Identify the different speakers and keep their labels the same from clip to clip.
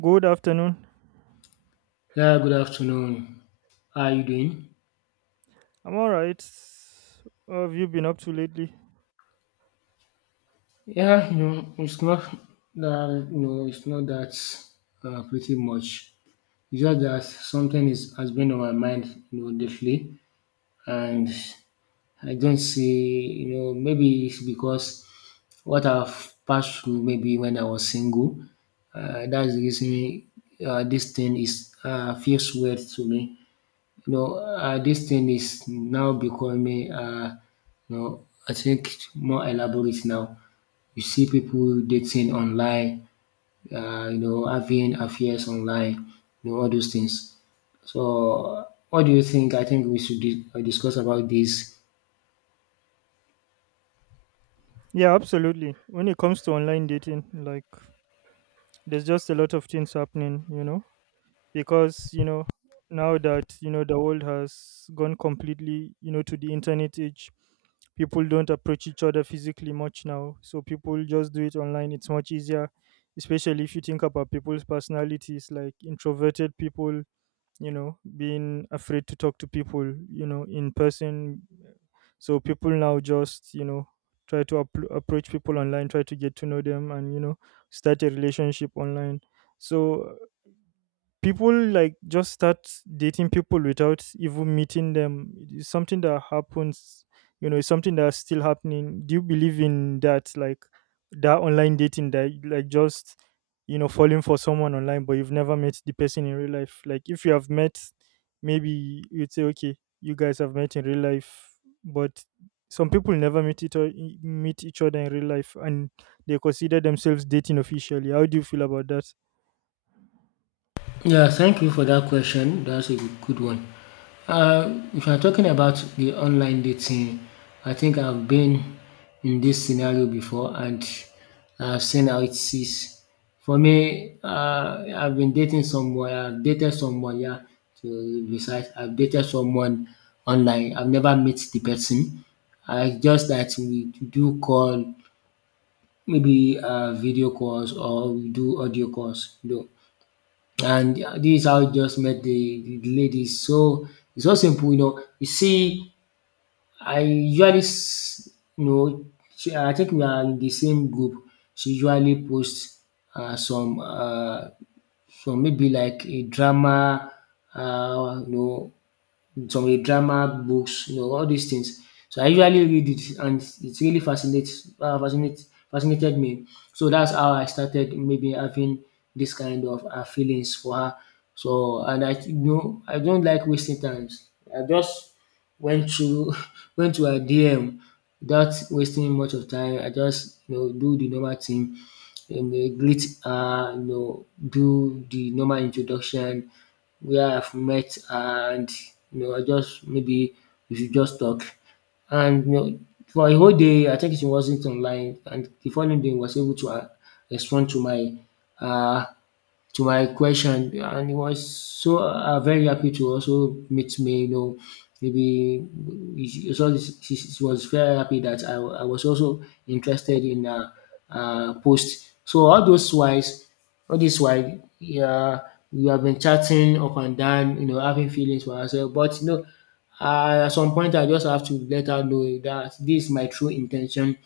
Speaker 1: Good afternoon.
Speaker 2: Yeah, good afternoon. How are you doing?
Speaker 1: I'm all right. What have you been up to lately?
Speaker 2: Yeah, you know, it's not that you know, it's not that pretty much. It's just that something is has been on my mind, you know, lately, and I don't see, you know, maybe it's because what I've passed through, maybe when I was single, that's the reason this thing is feels weird to me. This thing is now becoming, you know, I think more elaborate now. You see people dating online, having affairs online, you know, all those things. So, what do you think? I think we should discuss about this.
Speaker 1: Yeah, absolutely. When it comes to online dating, like there's just a lot of things happening, you know, because you know now that you know the world has gone completely, you know, to the internet age. People don't approach each other physically much now, so people just do it online. It's much easier, especially if you think about people's personalities, like introverted people you know being afraid to talk to people you know in person, so people now just you know try to approach people online, try to get to know them and you know start a relationship online. So people like just start dating people without even meeting them. It's something that happens, you know, it's something that's still happening. Do you believe in that, like that online dating that like just you know falling for someone online but you've never met the person in real life? Like if you have met, maybe you'd say okay, you guys have met in real life, but some people never meet each other in real life and they consider themselves dating officially. How do you feel about that?
Speaker 2: Yeah, thank you for that question. That's a good one. If you're talking about the online dating, I think I've been in this scenario before, and I've seen how it is. For me, I've dated someone, yeah, to be precise. I've dated someone online. I've never met the person. I just that we do call, maybe video calls, or we do audio calls, you know, and yeah, this is how he just met the ladies. So it's so simple, you know. You see, I usually, s- you know, she, I think we are in the same group. She usually posts uh, some, uh, some maybe like a drama, uh, you know, some with drama books, you know, all these things. So I usually read it, and it really fascinated me. So that's how I started maybe having this kind of feelings for her. So, and I, you know, I don't like wasting times. I just went to went to her DM without wasting much of time. I just, you know, do the normal thing, um greet her, you know, do the normal introduction, where I've met her, and you know, I just maybe we should just talk. And you know, for a whole day, I think she wasn't online, and the following day, was able to respond uh, to my question, and he was so very happy to also meet me, you know. Maybe he, so he she was very happy that I was also interested in her post. So all those wise, all this while, yeah, we have been chatting up and down, you know, having feelings for ourselves, but you know, at some point I just have to let her know that this is my true intention,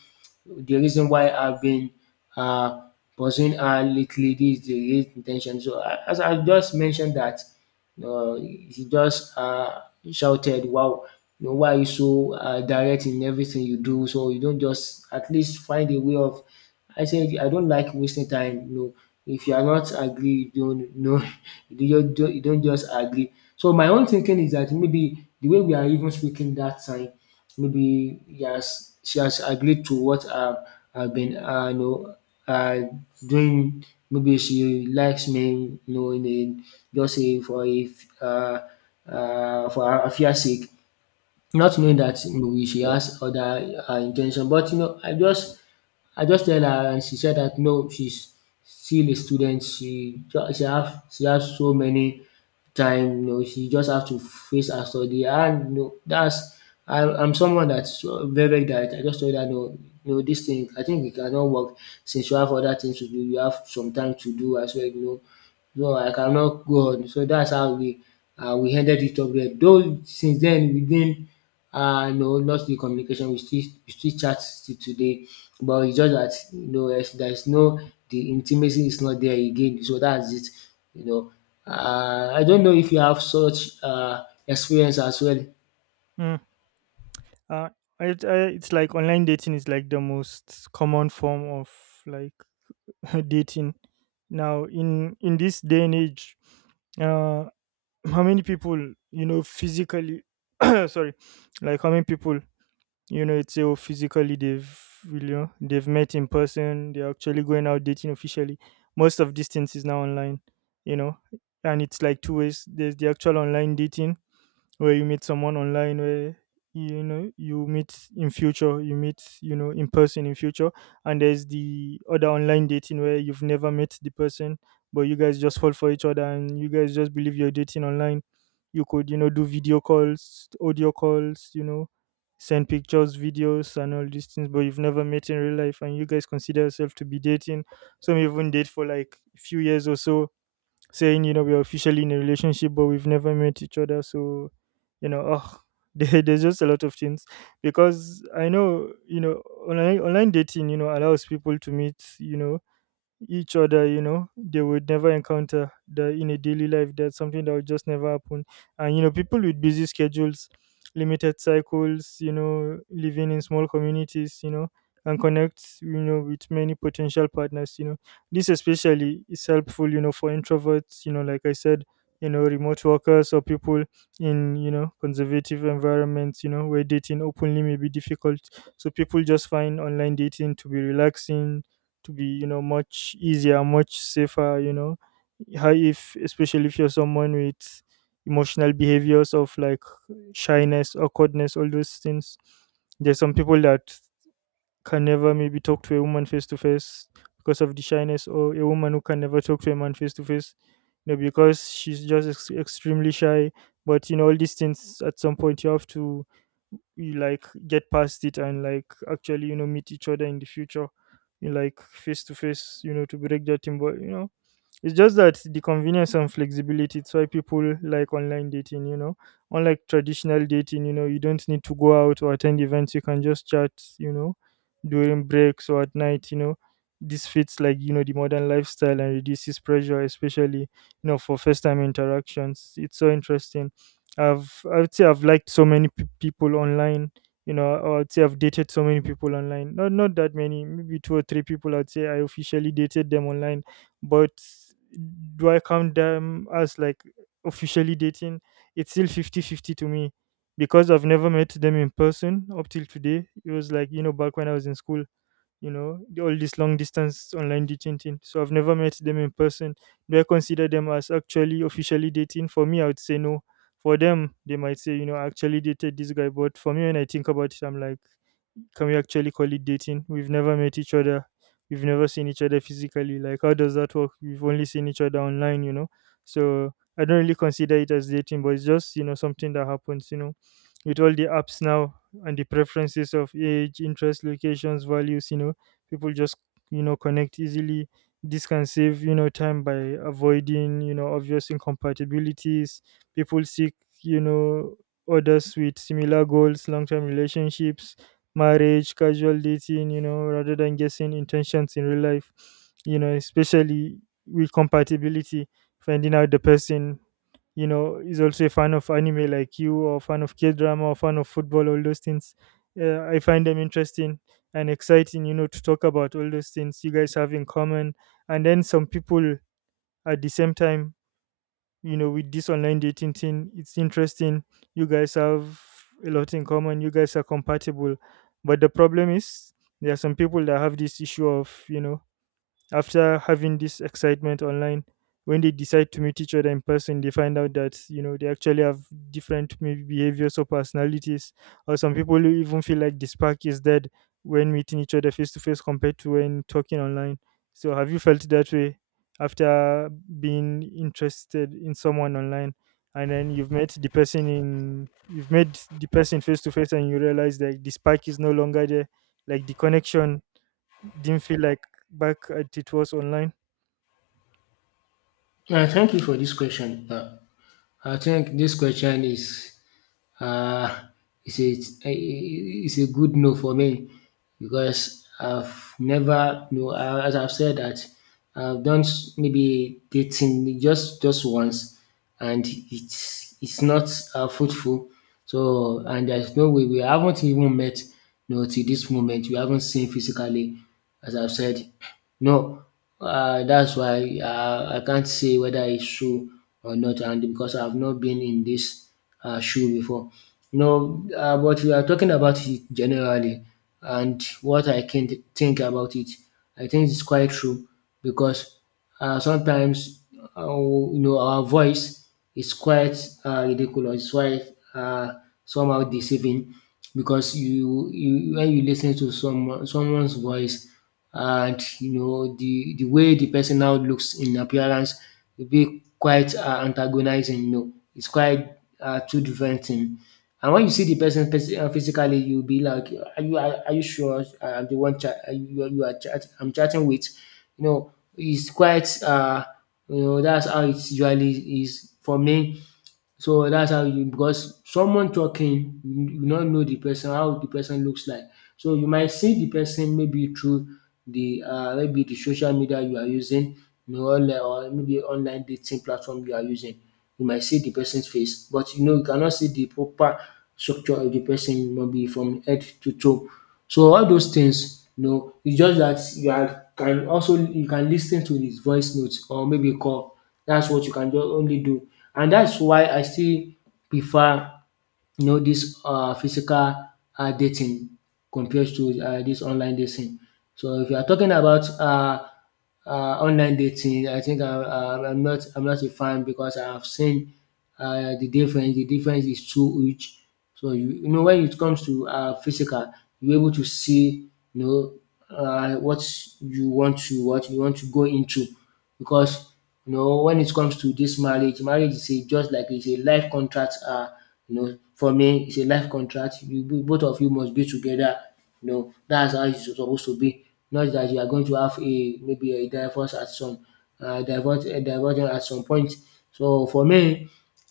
Speaker 2: the reason why I've been uh, pursuing her lately. This is the real intention. So as I just mentioned that, he just shouted, "Wow, you know, why are you so direct in everything you do? So you don't just at least find a way of." I said, "I don't like wasting time. You know, if you are not agree, you don't know. You don't just agree." So my own thinking is that maybe the way we are even speaking that time, maybe yes, she has agreed to what I've been, uh, doing. Maybe she likes me, you know, in a, just a, for a f- for her fear sake, not knowing that, you know, she has other intention. But you know, I just, I just tell her, and she said that no, she's still a student. She just she has so many time. You know, she just have to face her study. And no, that's, I'm someone that's very, very direct. I just told her no, no, this thing I think it cannot work, since you have other things to do. You have some time to do as well. You know, no, I cannot go on. So that's how we ended it up there. Though since then we didn't no lost the communication. We still chat to today, but it's just that, you know, there's no, the intimacy is not there again. So that's it. You know, I don't know if you have such experience as well.
Speaker 1: Uh, it's like online dating is like the most common form of like dating. Now, in this day and age, uh, how many people you know physically? Sorry, like how many people you know? It's oh physically they've you know they've met in person. They're actually going out dating officially. Most of distance is now online. You know, and it's like two ways. There's the actual online dating where you meet someone online where you know you meet in future, you meet you know in person in future, and there's the other online dating where you've never met the person but you guys just fall for each other and you guys just believe you're dating online. You could you know do video calls, audio calls, you know, send pictures, videos and all these things, but you've never met in real life and you guys consider yourself to be dating. Some even date for like a few years or so, saying, you know, we're officially in a relationship, but we've never met each other. So, you know, oh, there's just a lot of things because I know, you know, online dating, you know, allows people to meet, you know, each other, you know, they would never encounter that in a daily life. That's something that would just never happen. And you know people with busy schedules, limited cycles, you know, living in small communities, you know, and connect, you know, with many potential partners, you know. This especially is helpful, you know, for introverts, you know, like I said, you know, remote workers or people in you know conservative environments, you know, where dating openly may be difficult. So people just find online dating to be relaxing, to be you know much easier, much safer, you know. How, if especially if you're someone with emotional behaviors of like shyness, awkwardness, all those things, there's some people that can never maybe talk to a woman face to face because of the shyness, or a woman who can never talk to a man face to face, you know, because she's just extremely shy. But you know, all these things at some point you have to, you like get past it and like actually you know meet each other in the future, you know, like face to face, you know, to break that thing. But you know it's just that the convenience and flexibility, it's why people like online dating, you know. Unlike traditional dating, you know, you don't need to go out or attend events, you can just chat, you know, during breaks or at night, you know. This fits like, you know, the modern lifestyle and reduces pressure, especially, you know, for first time interactions. It's so interesting. I would say I've liked so many people online, you know, or I'd say I've dated so many people online. Not that many, maybe two or three people I'd say I officially dated them online, but do I count them as like officially dating? It's still 50-50 to me because I've never met them in person up till today. It was like, you know, back when I was in school, you know, all this long distance online dating thing. So I've never met them in person. Do I consider them as actually officially dating? For me, I would say no. For them, they might say, you know, I actually dated this guy. But for me, when I think about it, I'm like, can we actually call it dating? We've never met each other. We've never seen each other physically. Like, how does that work? We've only seen each other online, you know? So I don't really consider it as dating, but it's just, you know, something that happens, you know, with all the apps now and the preferences of age, interest, locations, values, you know, people just, you know, connect easily. This can save, you know, time by avoiding, you know, obvious incompatibilities. People seek, you know, others with similar goals, long term relationships, marriage, casual dating, you know, rather than guessing intentions in real life, you know, especially with compatibility, finding out the person, you know, is also a fan of anime like you, or fan of K drama, or fan of football, all those things. I find them interesting and exciting, you know, to talk about all those things you guys have in common. And then some people at the same time you know with this online dating thing, it's interesting, you guys have a lot in common, you guys are compatible, but the problem is there are some people that have this issue of, you know, after having this excitement online, when they decide to meet each other in person, they find out that you know they actually have different maybe behaviors or personalities, or some people who even feel like the spark is dead when meeting each other face to face compared to when talking online. So have you felt that way after being interested in someone online, and then you've met the person in you've met the person face to face and you realize that the spark is no longer there, like the connection didn't feel like back at it was online.
Speaker 2: Thank you for this question. I think this question is, Uh, it's a, it's a good no for me, because I've never no, as I've said that, I've done maybe dating just once, and it's not fruitful. So, and there's no way. We haven't even met, you know, till this moment. We haven't seen physically, as I've said. No, that's why I can't say whether it's true or not, and because I've not been in this shoe before. No, but we are talking about it generally, and what I can think about it, I think it's quite true, because sometimes, you know, our voice is quite ridiculous, it's quite uh, somehow deceiving, because you when you listen to someone's voice, and you know the way the person now looks in appearance will be quite antagonizing. You know, it's quite two different thing. And when you see the person physically, you'll be like, "Are are you sure I'm the one you are I'm chatting with?" You know, it's quite you know, that's how it usually is for me. So that's how you, because someone talking, you not know the person, how the person looks like. So you might see the person maybe through the maybe the social media you are using, you know, online, or maybe online dating platform you are using. You might see the person's face, but you know, you cannot see the proper structure of the person maybe from head to toe. So all those things, you know, it's just that you are can also, you can listen to his voice notes or maybe call, that's what you can just only do. And that's why I still prefer, you know, this physical dating compared to this online dating. So if you are talking about uh online dating, I think I'm not I'm not a fan, because I have seen the difference. The difference is too huge. So you know, when it comes to physical, you're able to see, you know, what you want to, what you want to go into, because you know, when it comes to this marriage, marriage is a, just like it's a life contract. You know, for me, it's a life contract. You both of you must be together. You know, that's how it's supposed to be. Not that you are going to have a maybe a divorce at some divorce at some point. So for me,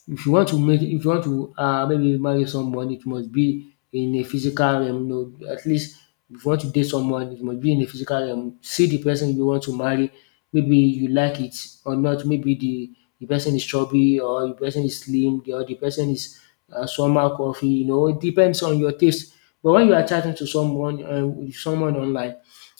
Speaker 2: if you want to make, if you want to maybe marry someone, it must be in a physical realm. No, at least if you want to date someone, it must be in a physical realm. See the person you want to marry, maybe you like it or not, maybe the person is chubby, or the person is slim, or the person is somehow curvy. You know, it depends on your taste. But when you are chatting to someone, with someone online,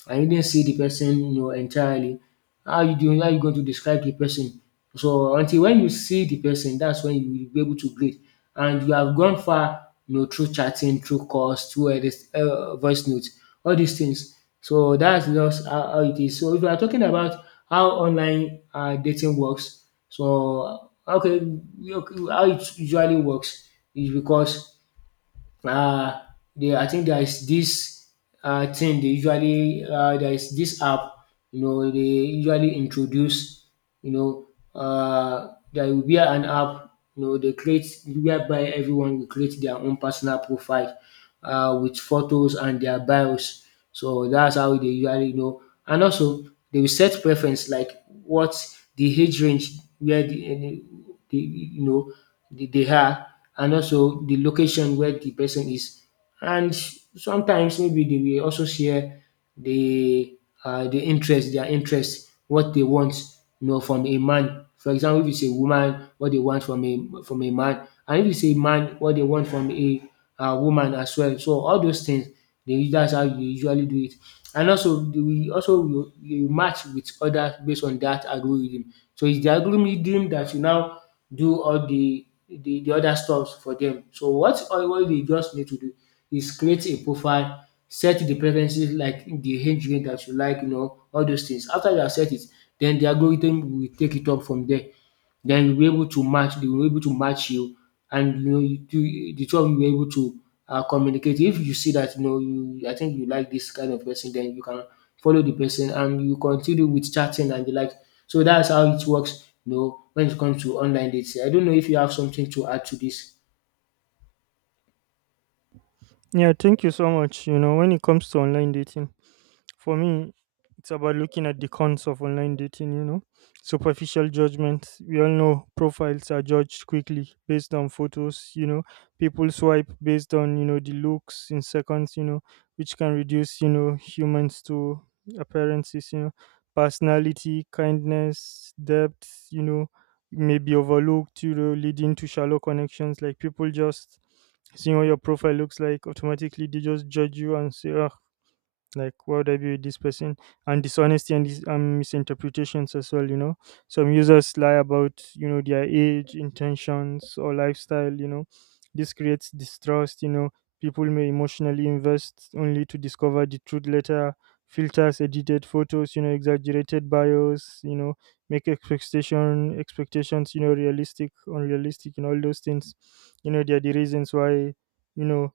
Speaker 2: and you didn't see the person, you know, entirely, how you doing, how you going to describe the person? So until when you see the person, that's when you will be able to grade, and you have gone far, you know, through chatting, through calls, through all this voice notes, all these things. So that's just how it is. So if you are talking about how online dating works, so okay, okay, how it usually works is because uh, they. I think there is this thing they usually there is this app, you know, they usually introduce, you know there will be an app, you know, they create, whereby everyone will create their own personal profile, with photos and their bios. So that's how they usually know. And also they will set preference, like what the age range where the you know they are, and also the location where the person is. And sometimes maybe they will also share the their interest, what they want, you know, from a man. For example, if it's a woman, what they want from a man, and if it's a man, what they want from a woman as well. So all those things, that's how you usually do it. And also, they will also, you match with others based on that algorithm. So it's the algorithm that you now do all the other stuffs for them. So what they just need to do is create a profile, set the preferences like the age range that you like, you know, all those things. After you have set it, then the algorithm will take it up from there. Then you'll able to match, they will able to match you and you know you do the two of you will able to communicate. If you see that you know you I think you like this kind of person, then you can follow the person and you continue with chatting and the like. So that's how it works, you know, when it comes to online dating. I don't know if you have something to add to this.
Speaker 1: Yeah, thank you so much. You know, when it comes to online dating, for me, it's about looking at the cons of online dating, you know, superficial judgments. We all know profiles are judged quickly based on photos, you know, people swipe based on, you know, the looks in seconds, you know, which can reduce, you know, humans to appearances, you know, personality, kindness, depth, you know, may be overlooked, you know, leading to shallow connections. Like people just seeing what your profile looks like, automatically they just judge you and say, oh, like why would I be with this person. And dishonesty and, and misinterpretations as well, you know, some users lie about you know their age, intentions or lifestyle, you know. This creates distrust, you know, people may emotionally invest only to discover the truth later. Filters, edited photos, you know, exaggerated bios, you know, make expectations, you know, realistic, unrealistic and all those things, you know. They are the reasons why you know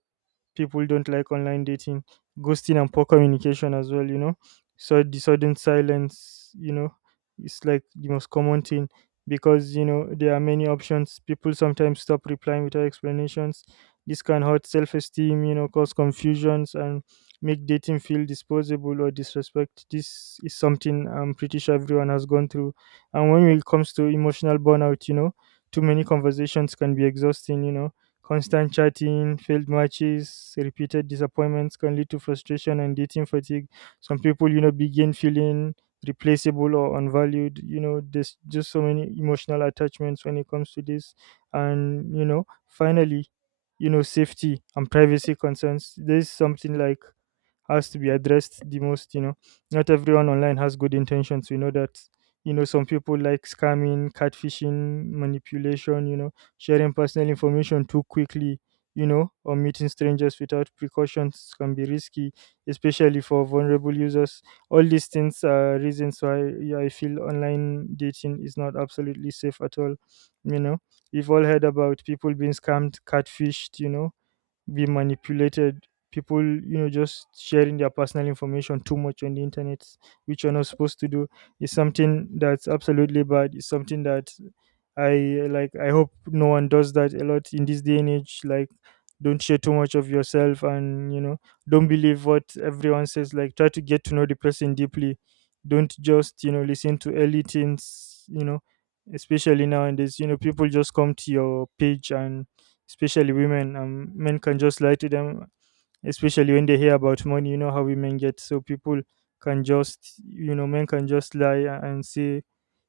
Speaker 1: people don't like online dating, ghosting and poor communication as well, you know. So the sudden silence, you know, it's like the most common thing because you know there are many options. People sometimes stop replying without explanations. This can hurt self esteem, you know, cause confusions and make dating feel disposable or disrespect. This is something I'm pretty sure everyone has gone through. And when it comes to emotional burnout, you know, too many conversations can be exhausting, you know. Constant chatting, failed matches, repeated disappointments can lead to frustration and dating fatigue. Some people, you know, begin feeling replaceable or unvalued. You know, there's just so many emotional attachments when it comes to this. And, you know, finally, you know, safety and privacy concerns. There's something like has to be addressed the most, you know. Not everyone online has good intentions. We know that, you know, some people like scamming, catfishing, manipulation, you know. Sharing personal information too quickly, you know, or meeting strangers without precautions can be risky, especially for vulnerable users. All these things are reasons why yeah, I feel online dating is not absolutely safe at all. You know, we've all heard about people being scammed, catfished, be manipulated, people just sharing their personal information too much on the internet, which you're not supposed to do, is something that's absolutely bad. It's something that i I hope no one does that a lot in this day and age. Like, don't share too much of yourself, and don't believe what everyone says. Like, try to get to know the person deeply. Don't just listen to early things. Especially nowadays, people just come to your page, and especially women. Men can just lie to them, especially when they hear about money. You know how women get, so people can just, men can just lie and say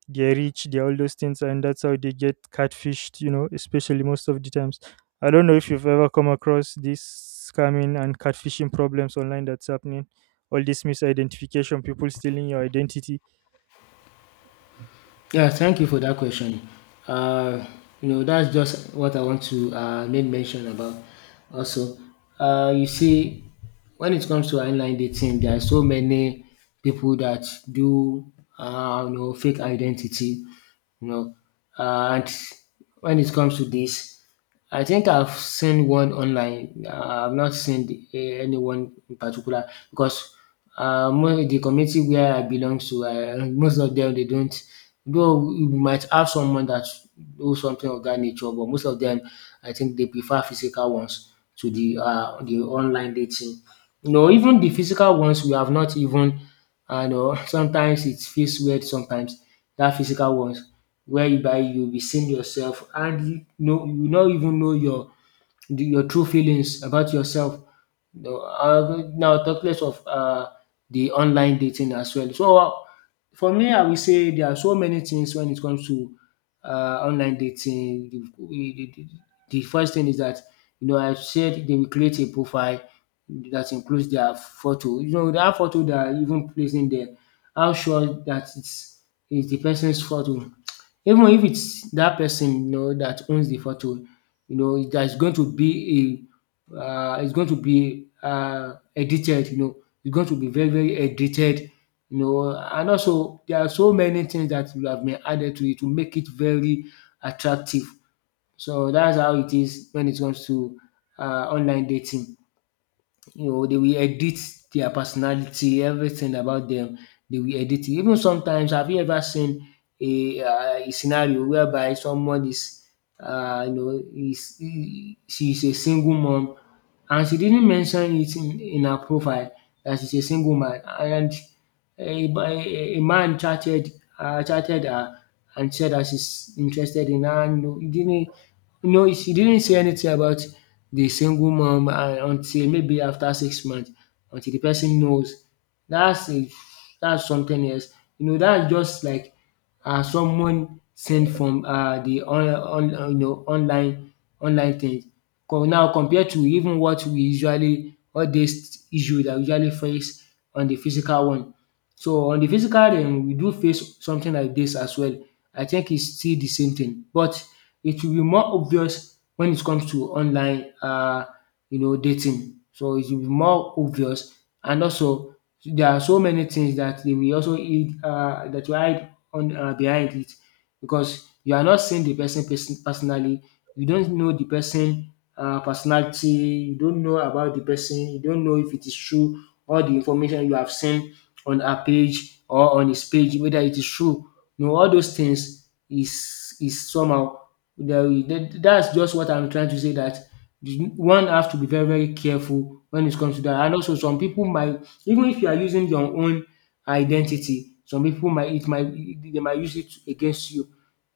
Speaker 1: they're rich, they're all those things, and that's how they get catfished. You know, especially most of the times. I don't know if you've ever come across this scamming and catfishing problems online that's happening. All this misidentification, people stealing your identity.
Speaker 2: Yeah, thank you for that question. Uh, you know, that's just what I want to make mention about. Also, you see, when it comes to online dating, there are so many people that do, you know, fake identity. You know, and when it comes to this, I think I've seen one online. I've not seen anyone in particular because the community where I belong to, most of them they don't. Though we might have someone that do something of that nature, but most of them, I think they prefer physical ones to the online dating. You know, even the physical ones we have not even I know. Sometimes it feels weird sometimes that physical ones whereby you'll be seeing yourself and you know you not even know your true feelings about yourself. No, Now, talk less of the online dating as well. So, for me, I will say there are so many things when it comes to online dating. The first thing is that, you know, I said they will create a profile that includes their photo. You know, that photo they are even placing there, how sure that it's the person's photo. Even if it's that person, you know, that owns the photo, you know that's going to be a it's going to be edited. You know, it's going to be very very edited, you know, and also there are so many things that will have been added to it to make it very attractive. So that's how it is when it comes to online dating. You know, they will edit their personality, everything about them, they will edit it. Even sometimes have you ever seen a scenario whereby someone is, you know, she is a single mom and she didn't mention it in her profile that she's a single man and a man chatted chatted her and said that she's interested in her. No, he didn't, no, she didn't say anything about the single mom until maybe after 6 months, until the person knows. That's a, that's something else. You know, that's just like someone sent from the you know online, online things. Now compared to even what we usually all these issue that we usually face on the physical one, so on the physical realm, we do face something like this as well. I think it's still the same thing, but it will be more obvious when it comes to online, you know, dating. So it will be more obvious, and also there are so many things that they will also eat, that you hide on behind it, because you are not seeing the person personally. You don't know the person personality. You don't know about the person. You don't know if it is true. All the information you have seen on her page or on his page whether it is true. No, all those things is somehow that's just what I'm trying to say, that one have to be very very careful when it comes to that. And also, some people might, even if you are using your own identity, some people might, it might they might use it against you.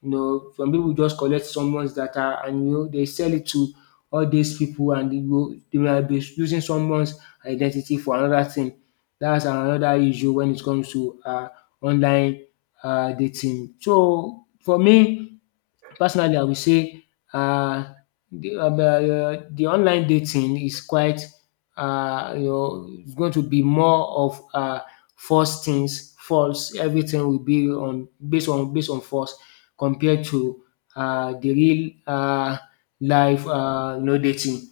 Speaker 2: You know, some people just collect someone's data and you know they sell it to all these people and they will they might be using someone's identity for another thing. That's another issue when it comes to online dating. So for me personally I would say uh the online dating is quite you know is going to be more of false things, false, everything will be on based on false compared to the real life no dating.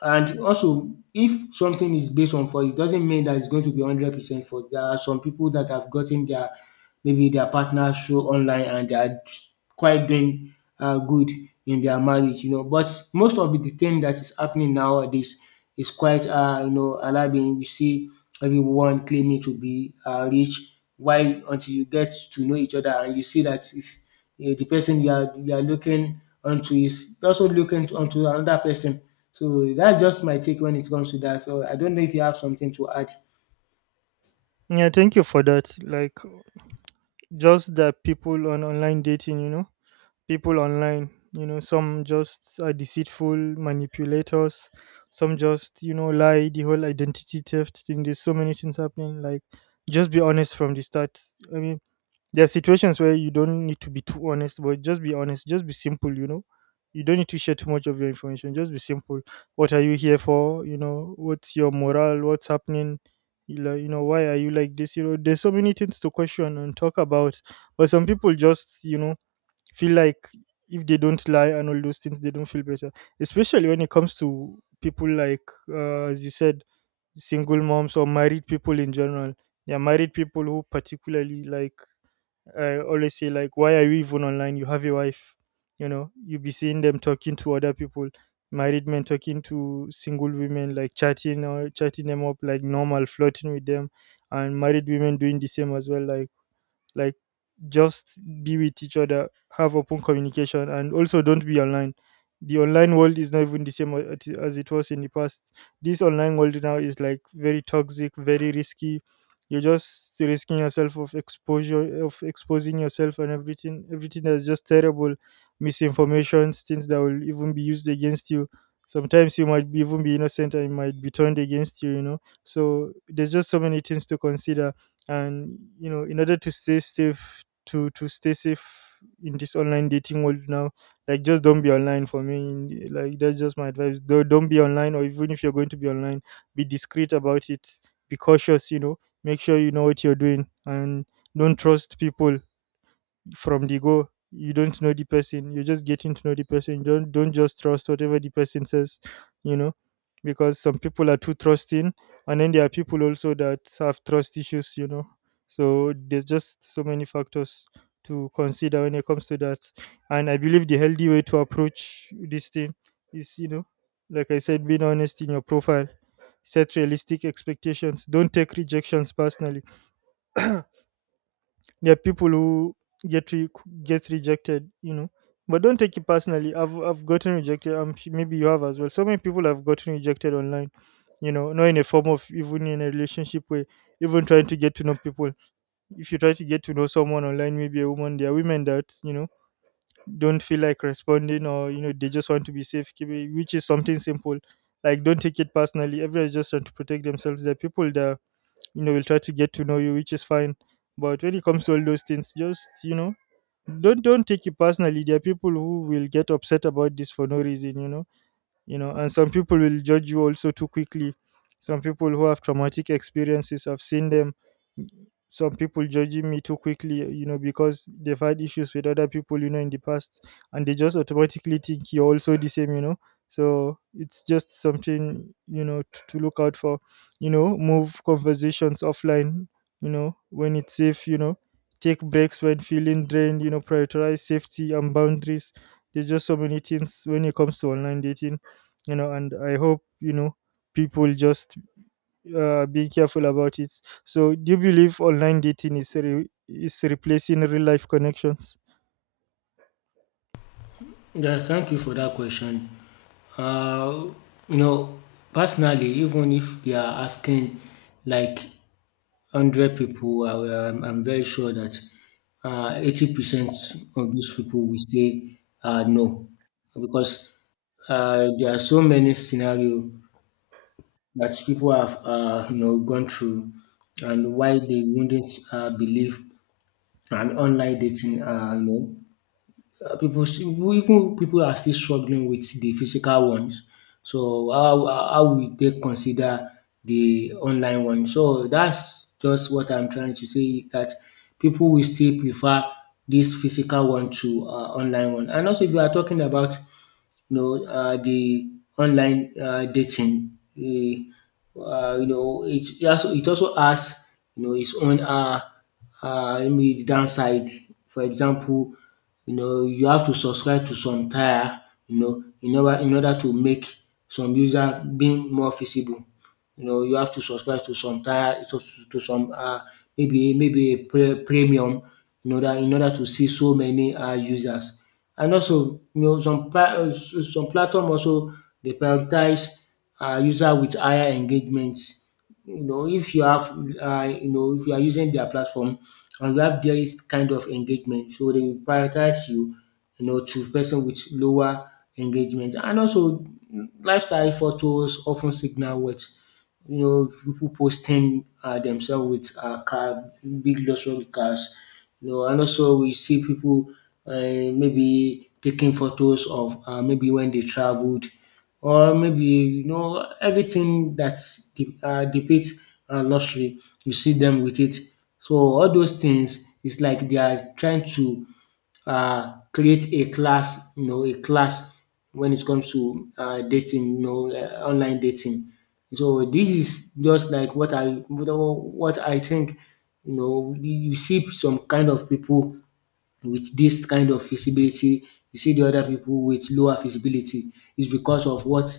Speaker 2: And also, if something is based on for it doesn't mean that it's going to be 100% for. There are some people that have gotten their maybe their partner show online and they are quite doing good in their marriage, you know. But most of the thing that is happening nowadays is quite, you know, alarming. You see everyone claiming to be rich, while until you get to know each other and you see that it's, the person you are looking onto is also looking onto another person. So that's just my take when it comes to that. So I don't know if you have something to add.
Speaker 1: Yeah, thank you for that. Like, just that people on online dating, people online. You know, some just are deceitful manipulators. Some just lie. The whole identity theft thing. There's so many things happening. Like, just be honest from the start. I mean, there are situations where you don't need to be too honest, but just be honest. Just be simple. You know, you don't need to share too much of your information. Just be simple. What are you here for? You know, what's your morale? What's happening? You know, why are you like this? You know, there's so many things to question and talk about, but some people just feel like if they don't lie and all those things, they don't feel better. Especially when it comes to people like, as you said, single moms or married people in general. Yeah, married people who particularly, like, I always say, like, why are you even online? You have a wife. You know, you be seeing them talking to other people, married men talking to single women, like chatting or chatting them up like normal, flirting with them, and married women doing the same as well, like like just be with each other, have open communication, and also don't be online. The online world is not even the same as it was in the past. This online world now is like very toxic, very risky. You're just risking yourself of exposure, of exposing yourself, and everything that's just terrible. Misinformation, things that will even be used against you. Sometimes you might be, even be innocent, and it might be turned against you, you know. So there's just so many things to consider, and you know, in order to stay safe, to stay safe in this online dating world now, like just don't be online. For me, like that's just my advice. Don't be online, or even if you're going to be online, be discreet about it. Be cautious, you know. Make sure you know what you're doing, and don't trust people from the go. You don't know the person. You're just getting to know the person. Don't just trust whatever the person says, you know, because some people are too trusting, and then there are people also that have trust issues, you know. So there's just so many factors to consider when it comes to that. And I believe the healthy way to approach this thing is, you know, like I said, being honest in your profile, set realistic expectations. Don't take rejections personally. There are people who get re- get rejected, you know, but don't take it personally. I've gotten rejected. I'm maybe you have as well. So many people have gotten rejected online, you know, not in a form of even in a relationship way, even trying to get to know people. If you try to get to know someone online, maybe a woman, there are women that, you know, don't feel like responding, or you know, they just want to be safe, which is something simple. Like, don't take it personally. Everyone's just trying to protect themselves. There are people that, you know, will try to get to know you, which is fine. But when it comes to all those things, just you know, don't take it personally. There are people who will get upset about this for no reason, you know. You know, and some people will judge you also too quickly. Some people who have traumatic experiences, I've seen them. Some people judging me too quickly, you know, because they've had issues with other people, you know, in the past, and they just automatically think you're also the same, you know. So it's just something, you know, to look out for. You know, move conversations offline, you know, when it's safe, you know. Take breaks when feeling drained, you know. Prioritize safety and boundaries. There's just so many things when it comes to online dating, you know, and I hope, you know, people just being careful about it. So do you believe online dating is replacing real life connections?
Speaker 2: Yeah, thank you for that question. Uh, you know, personally, even if they are asking like 100 people, I'm very sure that 80% of these people will say no, because there are so many scenarios that people have, you know, gone through and why they wouldn't believe an online dating. People still, even people are still struggling with the physical ones. So how will they consider the online one? So that's just what I'm trying to say, that people will still prefer this physical one to online one. And also, if you are talking about you know, the online dating. You know, it also, it also has you know its own maybe the downside. For example, you know, you have to subscribe to some tier, you know, in order to make some user being more feasible, you know, you have to subscribe to some tier to some maybe a premium in order to see so many users. And also you know some platform also they prioritize user with higher engagement. You know if you have you know if you are using their platform and you have this kind of engagement, so they will prioritize you, you know, to person with lower engagement. And also lifestyle photos often signal what, you know, people posting themselves with car, big luxury cars, you know, and also we see people maybe taking photos of maybe when they traveled, or maybe you know everything that depicts luxury, you see them with it. So all those things is like they are trying to create a class, you know, a class when it comes to dating, you know, online dating. So this is just like what I think. You know, you see some kind of people with this kind of feasibility. You see the other people with lower feasibility is because of what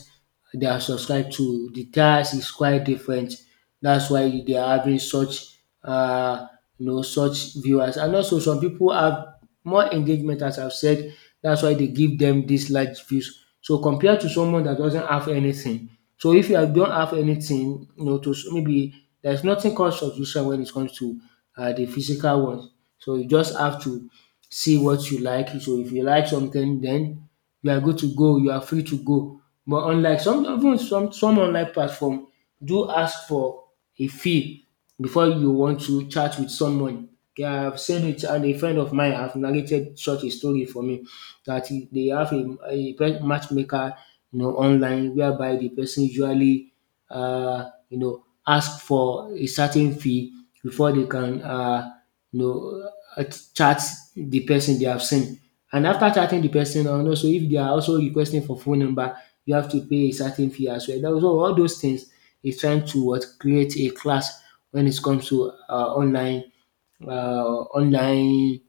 Speaker 2: they are subscribed to. The tax is quite different. That's why they are having such uh, you know such viewers. And also some people have more engagement as I've said. That's why they give them these large views. So compared to someone that doesn't have anything. So if you have- don't have anything, you know, maybe there's nothing called subscription when it comes to the physical ones. So you just have to see what you like. So if you like something, then you are good to go. You are free to go. But unlike some even some online platform do ask for a fee before you want to chat with someone. Yeah, I've said it, and a friend of mine have narrated such a story for me that they have a, matchmaker, you know, online whereby the person usually you know ask for a certain fee before they can you know uh, chat the person they have seen. And after chatting the person and also if they are also requesting for phone number you have to pay a certain fee as well. That was all those things is trying to what create a class when it comes to online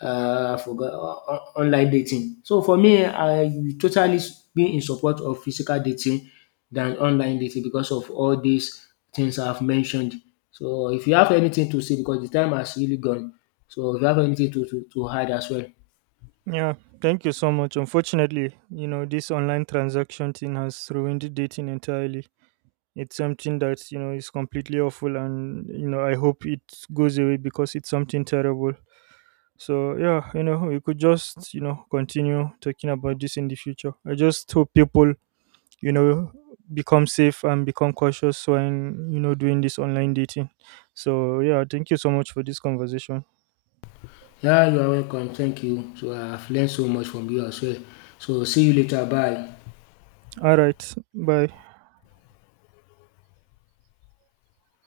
Speaker 2: forgo on online dating. So for me, I totally been in support of physical dating than online dating because of all these things I've mentioned. So if you have anything to say, because the time has really gone, so if you have anything to add as well.
Speaker 1: Yeah, thank you so much. Unfortunately, you know, this online transaction thing has ruined dating entirely. It's something that, you know, is completely awful, and you know, I hope it goes away because it's something terrible. So yeah, you know, we could just, you know, continue talking about this in the future. I just hope people, you know, become safe and become cautious when, you know, doing this online dating. So yeah, thank you so much for this conversation.
Speaker 2: Yeah, you are welcome. Thank you. So I've learned so much from you as well. So see you later. Bye.
Speaker 1: All right. Bye.